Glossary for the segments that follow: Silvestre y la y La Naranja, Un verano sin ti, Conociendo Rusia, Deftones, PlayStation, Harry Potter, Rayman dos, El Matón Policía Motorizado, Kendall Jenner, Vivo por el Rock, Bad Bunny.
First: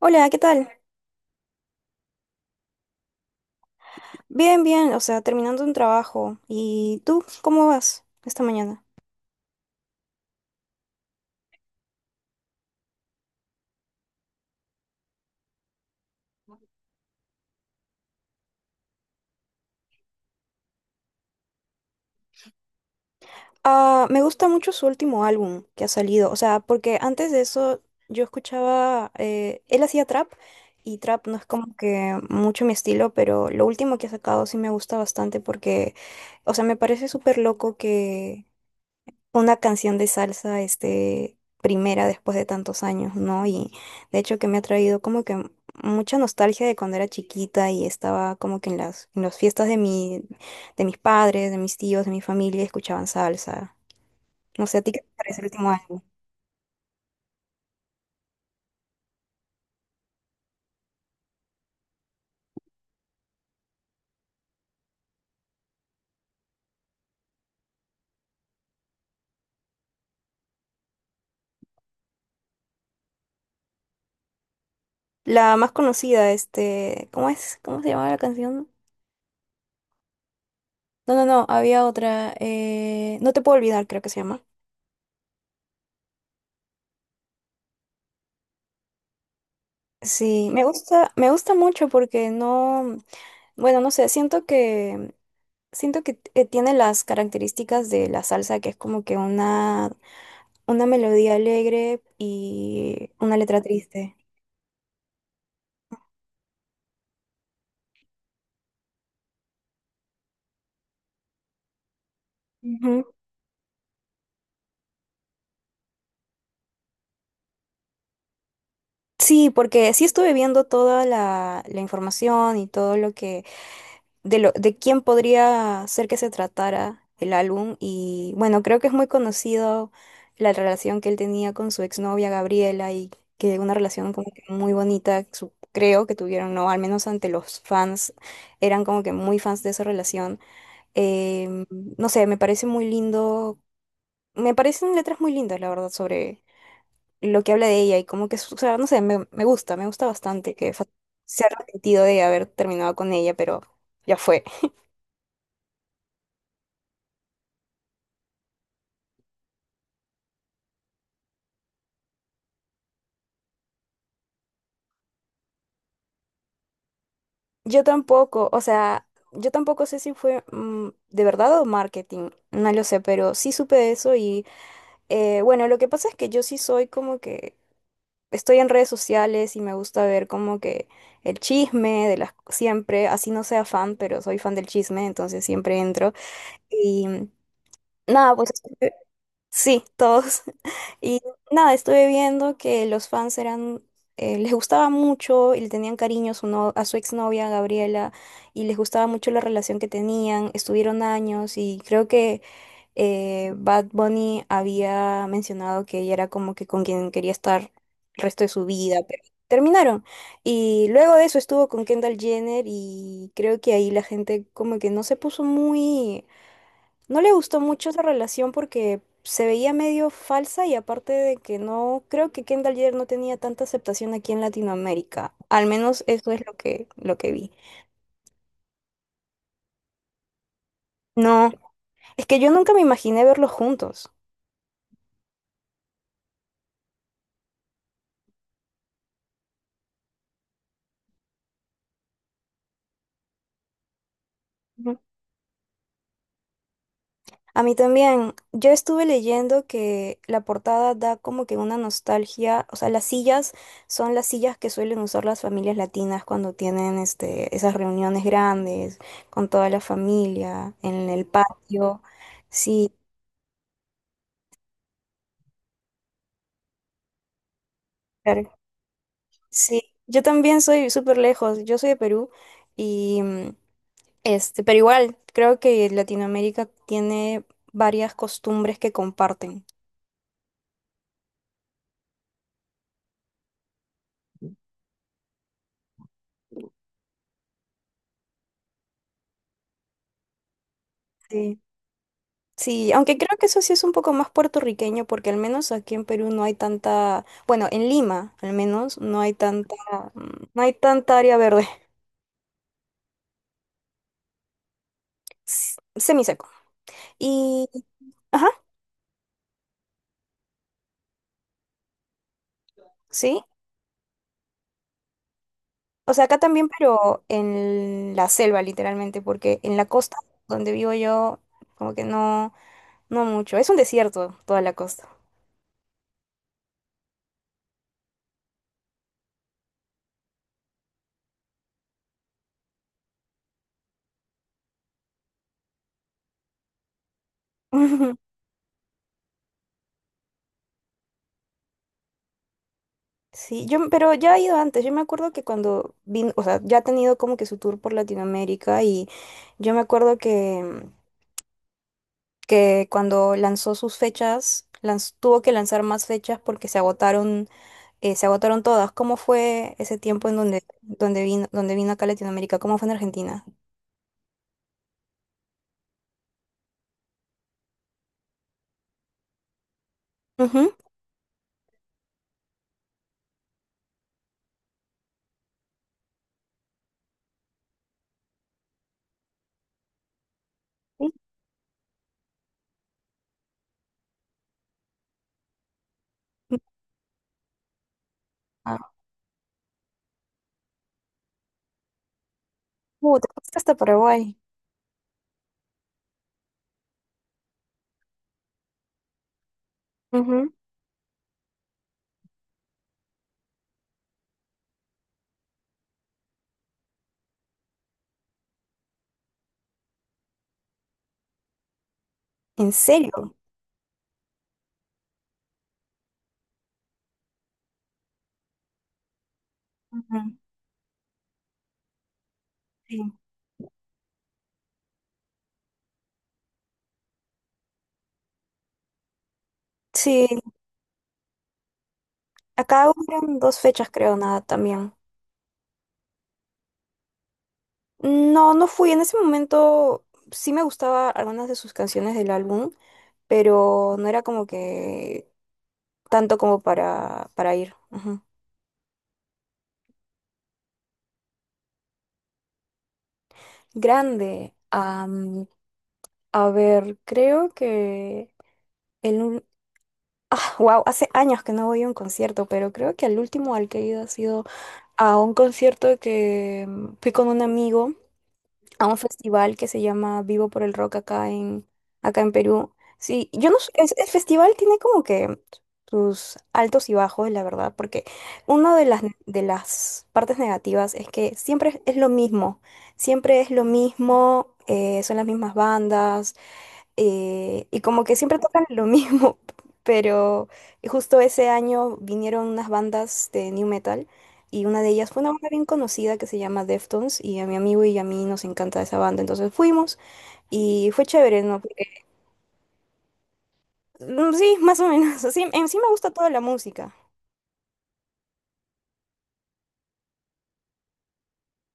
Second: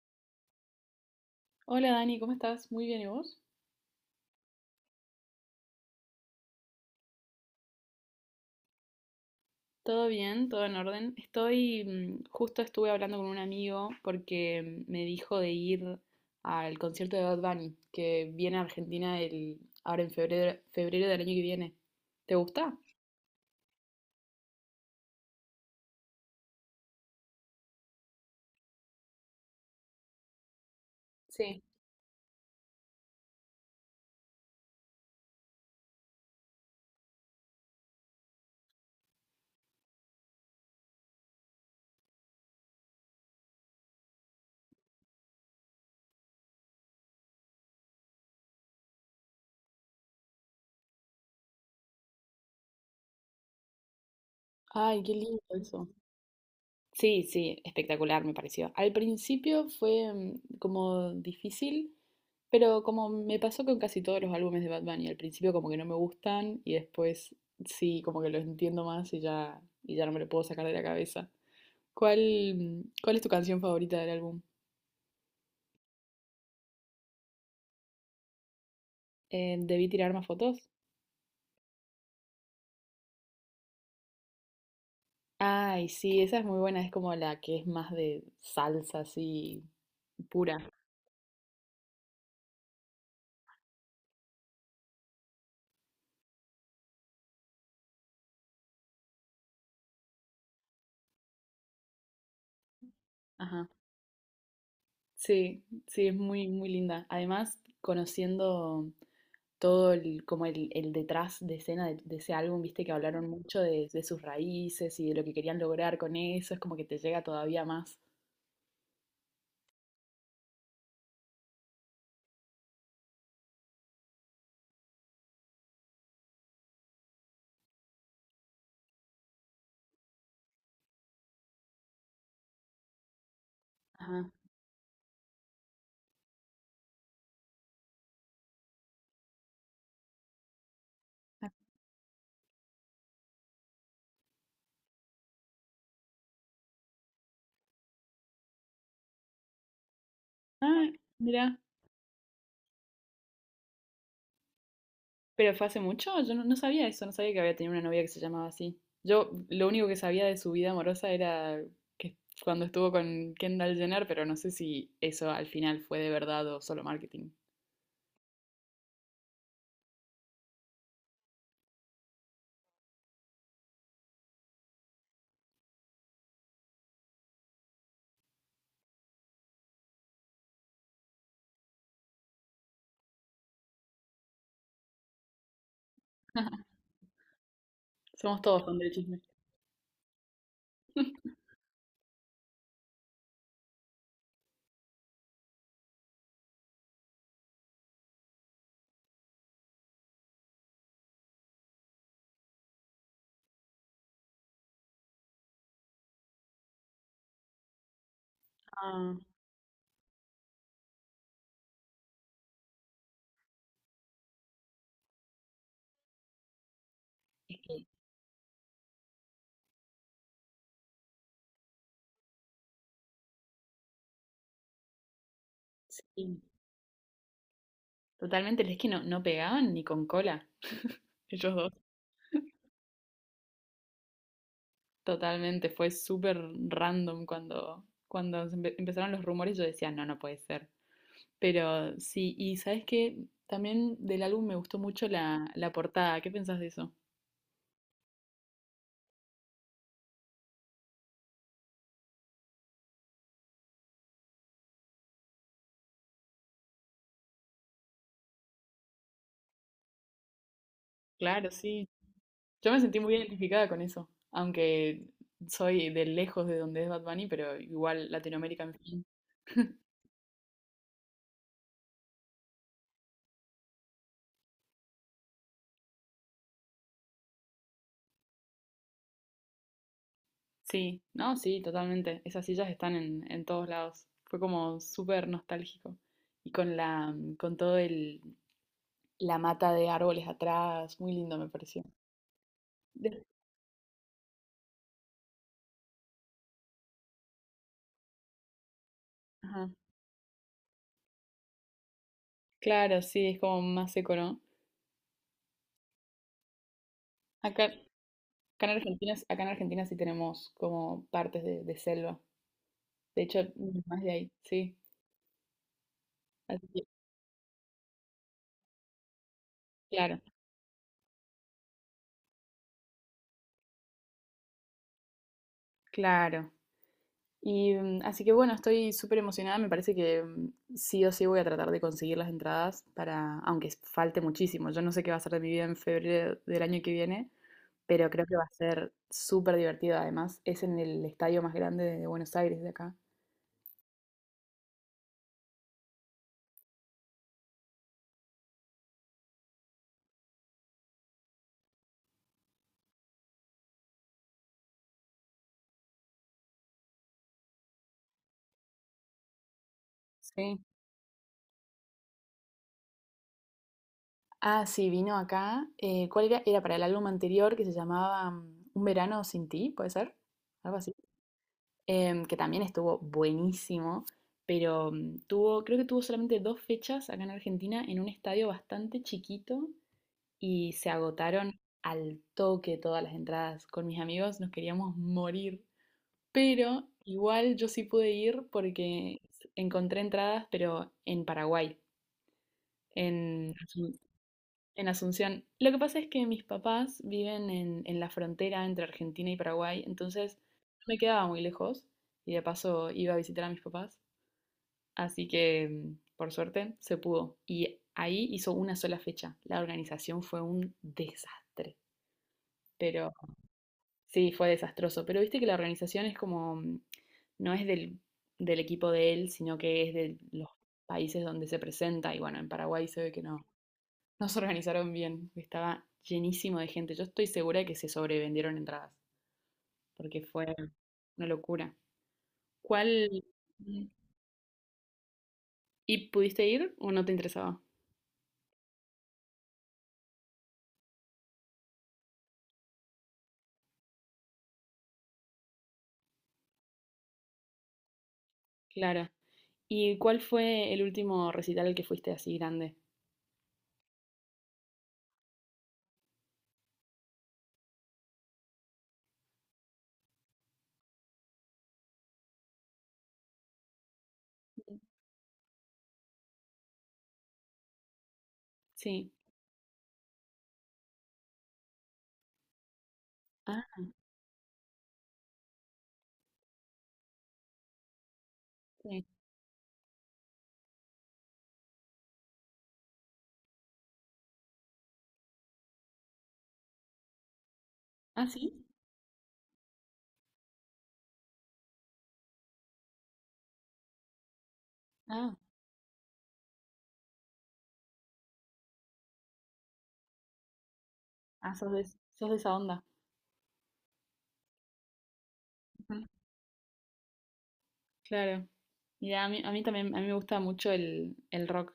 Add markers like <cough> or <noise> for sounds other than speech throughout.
Hola, ¿qué tal? Hola Dani, ¿cómo estás? Muy bien, ¿y vos? Bien, bien, o sea, terminando un trabajo. ¿Y tú, cómo vas esta mañana? Todo bien, todo en orden. Estoy, justo estuve hablando con un amigo porque me dijo de ir al concierto de Bad Bunny, que viene a Argentina ahora en febrero, febrero del año que viene. ¿Te gusta? Ah, me gusta mucho su último álbum que ha salido, o sea, porque antes de eso yo escuchaba, él hacía trap y trap no es Sí. como que mucho mi estilo, pero lo último que ha sacado sí me gusta bastante porque, o sea, me parece súper loco una canción de salsa, este, primera después de tantos años, ¿no? Y de hecho que me ha traído como que mucha nostalgia de cuando era chiquita y estaba como que en las fiestas de mis padres, de mis tíos, de mi familia, escuchaban salsa. No sé, ¿a ti qué Ay, te qué parece lindo el último eso. álbum? Sí, sí, espectacular me pareció. Al principio fue como difícil, pero como me pasó con casi todos los álbumes de Bad Bunny, al principio como que no me gustan y después sí, como que los entiendo más y ya no me lo puedo sacar de la cabeza. ¿Cuál es tu canción favorita del álbum? La más conocida, este, ¿cómo es? ¿Cómo se llamaba la canción? ¿Debí tirar más fotos? No, no, no, había otra, No te puedo olvidar, creo que se llama. Ay, sí, esa es muy buena, es como la que es más de salsa así Sí, pura. Me gusta mucho porque no, bueno, no sé, Siento que tiene las características de la salsa, que es como que una melodía alegre y una letra Ajá. triste. Sí, sí, es muy, muy linda. Además, conociendo todo el detrás de escena de ese álbum, viste que Ujú. hablaron mucho de sus raíces y de lo que querían lograr con eso, es como que te llega todavía más. Sí, porque sí estuve viendo toda la información y todo lo que de quién podría ser que se tratara el álbum. Y bueno, creo que es muy conocido la relación que él tenía con su exnovia Gabriela y que una relación Ajá. como que muy bonita, creo que tuvieron, no, al menos ante los fans, eran como que muy fans de esa relación. Em, no sé, me parece muy lindo, me parecen letras muy lindas, la verdad, sobre lo que habla de ella y como que, o sea, no sé, me gusta, me gusta bastante que Ah, se ha mira, arrepentido de haber terminado con ella, pero ya fue. pero fue hace mucho, yo no sabía eso, no sabía que había tenido una novia que se llamaba así. Yo lo único que sabía de su vida amorosa era que cuando estuvo con Kendall Jenner, pero no sé si eso al final fue de verdad o solo marketing. Yo tampoco, o sea, yo tampoco sé si fue de verdad o marketing, no lo sé, pero sí supe de eso y bueno, lo que pasa es que yo sí soy como que estoy en redes sociales y me gusta ver como que el chisme de las siempre, así no sea fan, pero soy fan del chisme, entonces siempre entro <laughs> y nada, Somos pues. todos fan del chisme. Sí, todos. <laughs> Y <laughs> nada, estuve viendo que los fans eran, les gustaba mucho y le tenían cariño a su, no- a su exnovia Gabriela y les gustaba mucho la relación que tenían, estuvieron años y creo que Bad Bunny había mencionado que ella era como que con quien quería estar el resto de su vida, Ah. pero terminaron. Y luego de eso estuvo con Kendall Jenner y creo que ahí la gente como que no se puso muy, no le Es gustó que mucho esa relación porque se veía medio falsa y aparte de que no, creo que Kendall Jenner no tenía tanta aceptación aquí en Latinoamérica. Al menos eso sí. es lo que vi. Totalmente, es que no, no pegaban ni con cola. <laughs> No, Ellos dos. es que yo nunca me imaginé verlos juntos. Totalmente, fue súper random cuando se empezaron los rumores, yo decía, no, no puede ser. Pero sí, y ¿sabes qué? También del álbum me gustó Ujú. mucho la portada. ¿Qué pensás de eso? A mí también, yo estuve leyendo que la portada da como que una nostalgia, o sea, las sillas son las sillas que suelen usar las familias latinas cuando tienen esas reuniones grandes con toda la familia en el Claro, sí. patio. Yo me Sí. sentí muy identificada con eso, aunque soy de lejos de donde es Bad Bunny, pero igual Claro. Latinoamérica, en fin. <laughs> Sí, yo también soy súper lejos, yo soy de Perú y este, pero igual creo que Latinoamérica tiene varias costumbres que comparten. Sí, no, sí, totalmente. Esas sillas están en todos lados. Fue como súper nostálgico. Y con con todo la mata de árboles atrás, muy lindo me Sí. pareció. Sí, aunque De- creo que eso sí es un poco más puertorriqueño porque al menos aquí en Perú no hay tanta, bueno, en Lima al menos no hay Ajá. tanta, mm, no hay tanta área verde, Claro, sí, es como más seco, ¿no? Semiseco. Acá, Y, ajá, acá acá en Argentina sí tenemos como partes de selva. De hecho, sí, más de ahí, sí. o sea, acá Así también, que, pero en la selva literalmente, porque en la costa claro, donde vivo yo, como que no. No mucho, es un desierto toda la costa. claro. Y así que bueno, estoy súper emocionada. Me parece que sí o sí voy a tratar de conseguir las entradas para, aunque falte muchísimo. Yo no sé qué va a ser de mi vida en febrero del año que viene, pero creo que <laughs> va a ser súper divertido. Además, es en el estadio más grande de Buenos Aires, de acá. Sí, yo, pero ya he ido antes. Yo me acuerdo que cuando vino, o sea, ya ha tenido como que su tour por Latinoamérica y yo me acuerdo que cuando lanzó sus fechas, tuvo que lanzar más fechas porque se agotaron todas. ¿Cómo fue ese tiempo en Sí. donde, donde vino acá a Latinoamérica? ¿Cómo fue en Argentina? Ah, sí, vino acá. ¿Cuál era? Era para el álbum anterior que se llamaba Un verano sin ti, ¿puede ser? Ujú. Algo así. Que también estuvo buenísimo, pero creo que tuvo solamente dos fechas acá en Argentina en un estadio bastante chiquito y se Sí. agotaron al toque todas las entradas. Con mis amigos nos queríamos morir, pero igual yo sí pude ir Ah, porque encontré entradas, pero en Paraguay, te en fuiste hasta Paraguay. en Asunción. Lo que pasa es que mis papás viven en la frontera entre Argentina y Paraguay, entonces Ujú. no me quedaba muy lejos y de paso iba a visitar a mis papás. Así que, por suerte, se pudo. Y ahí hizo una sola fecha. La organización fue un desastre, ¿En pero serio? sí, fue desastroso. Pero viste que la organización es como, no es del equipo de él, sino que es de Ujú. los países donde se presenta. Y bueno, en Paraguay se ve Sí. que no. Nos organizaron bien, estaba llenísimo de gente. Yo estoy segura de que se sobrevendieron entradas, porque Sí, fue una locura. acá ¿Cuál? hubieron dos Mm. fechas, creo, nada, también. ¿Y pudiste ir o no te interesaba? No, no fui. En ese momento sí me gustaba algunas de sus canciones del álbum, pero no era como que tanto como para ir. Ujú. Claro. ¿Y cuál fue el último recital al que fuiste así grande? Grande. A ver, creo que el... ul- Ah, wow, hace años que no voy a un concierto, pero creo que el último al que he ido ha sido Mm. a un concierto que fui con un amigo a un Sí. festival que se llama Vivo por el Rock acá en Perú. Sí, yo no Ah, sé, el festival tiene como que sus altos y bajos, la verdad, porque una de las, sí. de las partes negativas es que siempre es lo mismo, siempre es lo mismo, son las mismas bandas, y como que Ah, siempre tocan sí. lo mismo, <laughs> pero justo ese año vinieron unas bandas de new metal y una de ellas fue una Ah, banda bien conocida que se llama Deftones y a mi amigo y a mí nos encanta esa banda, entonces fuimos y fue chévere, ah, ¿no? sos Porque, de, sos de esa onda. Sí, más o menos, <laughs> sí, en sí me gusta toda la música. Claro. Mira, a mí también, a mí me gusta mucho el rock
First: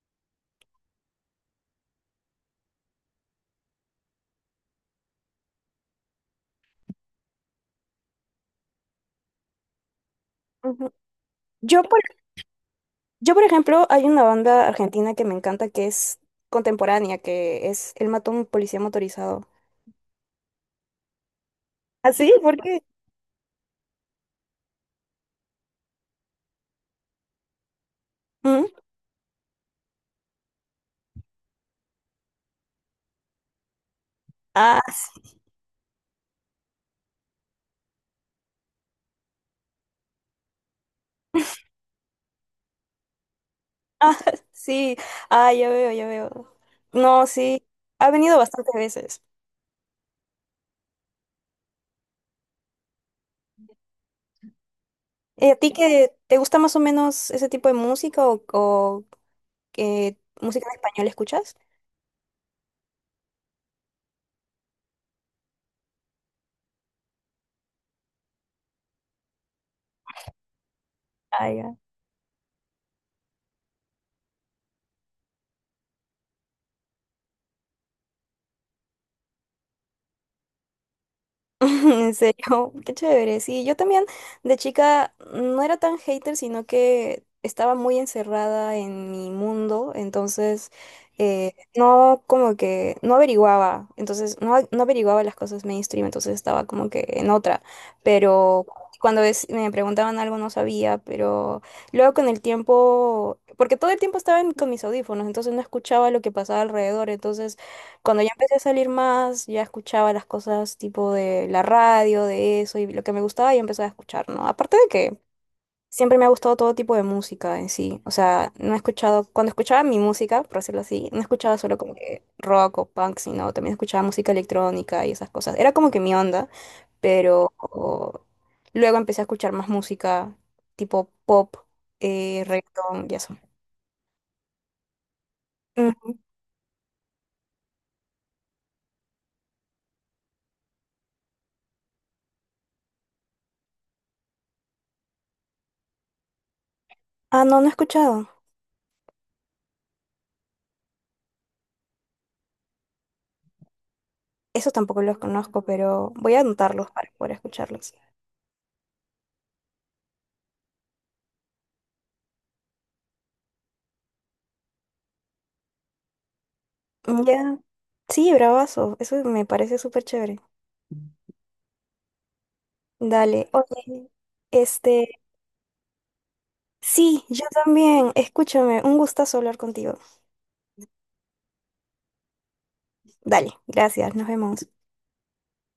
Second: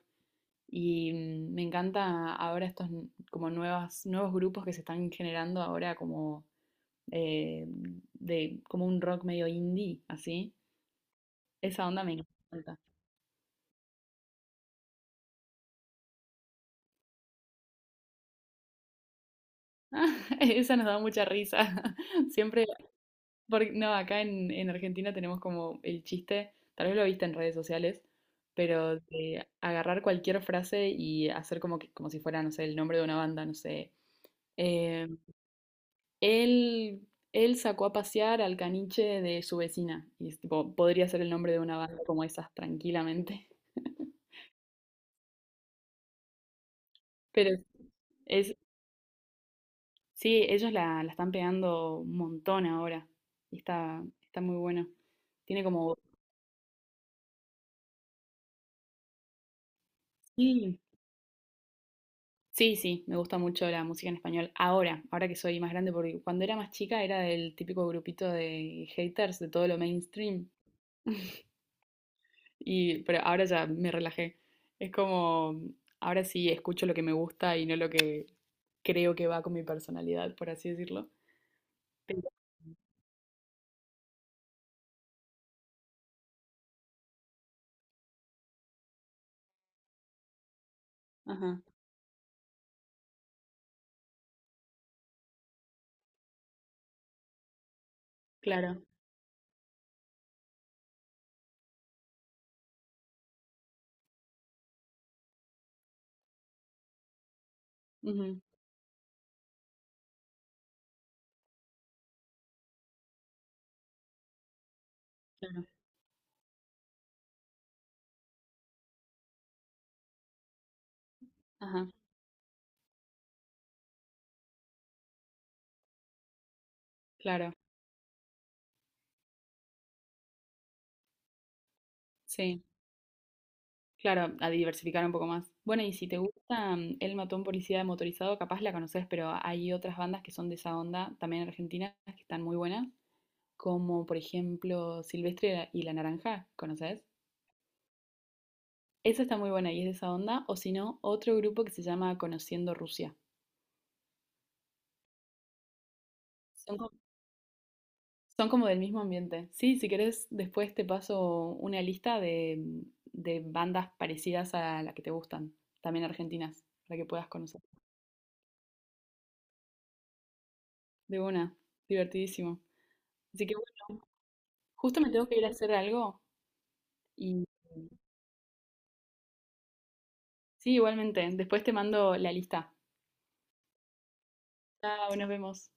y me encanta ahora estos como nuevos grupos que se están generando ahora como eh, de como un rock medio indie, así. Ujú. Yo Esa por, onda me encanta. yo, por ejemplo, hay una banda argentina que me encanta que es contemporánea, que es El Matón Policía Motorizado. <laughs> Esa nos da mucha risa. <laughs> ¿Ah, sí? ¿Por Siempre, qué? porque, no, acá en Argentina tenemos como el chiste, tal vez lo viste en redes sociales, Ujú. pero de agarrar cualquier frase y hacer como que, como si fuera, no sé, el nombre de una banda, no sé. Ah, eh, Él, él sacó a pasear al caniche de su vecina. Y es tipo, podría ser el nombre de una banda como esas, tranquilamente. <laughs> sí, ah, ya veo, ya veo. No, Pero sí, ha venido es, bastantes veces. sí, ellos la están pegando un montón ahora. Y está muy buena. ¿A Tiene ti como. que te gusta más o menos ese tipo de música o, qué música en Sí, español escuchas? sí, sí, me gusta mucho la música en español. Ahora que soy más grande, porque cuando era más chica era del típico grupito de haters de todo lo mainstream. Pero ahora ya me relajé. Es como, ahora sí escucho lo que me gusta y no lo que creo que va con mi personalidad, por así decirlo. <laughs> En Pero, serio, qué chévere. Sí, yo también de chica no era tan hater, sino que estaba muy encerrada en mi mundo, entonces ajá, no como que no averiguaba, entonces no, no averiguaba las cosas mainstream, entonces estaba como que en otra, pero claro. cuando me preguntaban algo no sabía, pero luego con el tiempo, porque todo el tiempo estaba con mis audífonos, entonces no escuchaba lo que pasaba alrededor. Entonces... Cuando ya Ujú, empecé a salir más, ya escuchaba las cosas tipo de la radio, de eso, y lo que me gustaba ya empecé a escuchar, ¿no? Aparte de que claro. siempre me ha gustado todo tipo de música en sí. O sea, no he escuchado, cuando escuchaba mi música, por decirlo así, no escuchaba solo Ajá, como que rock o punk, sino también escuchaba música electrónica y esas cosas. Era como que mi onda, pero claro. Luego empecé a escuchar más música tipo pop, Sí, reggaetón y eso. claro, a diversificar un poco más. Bueno, y si Ujú. te gusta El Matón Policía Motorizado, capaz la conoces, pero hay otras bandas que son de esa onda, también argentinas, que están muy buenas, como por ejemplo Silvestre y La Naranja, ¿conoces? Ah, no, no he escuchado. Esa está muy buena y es de esa onda, o si no, otro grupo que se llama Conociendo Rusia. Esos tampoco los conozco, pero voy a Son, anotarlos co- para poder escucharlos. son como del mismo ambiente. Sí, si querés, después te paso una lista de bandas parecidas a la que te gustan, también argentinas, para que puedas Ya. conocer. Sí, bravazo. Eso me parece súper chévere. De una, divertidísimo. Así Dale. que bueno, Oye, justo me este. tengo que ir a hacer algo Sí, y yo también. Escúchame. Un gustazo hablar contigo. sí, igualmente, después te mando la lista. Dale. Gracias. Nos vemos. Chao, nos vemos.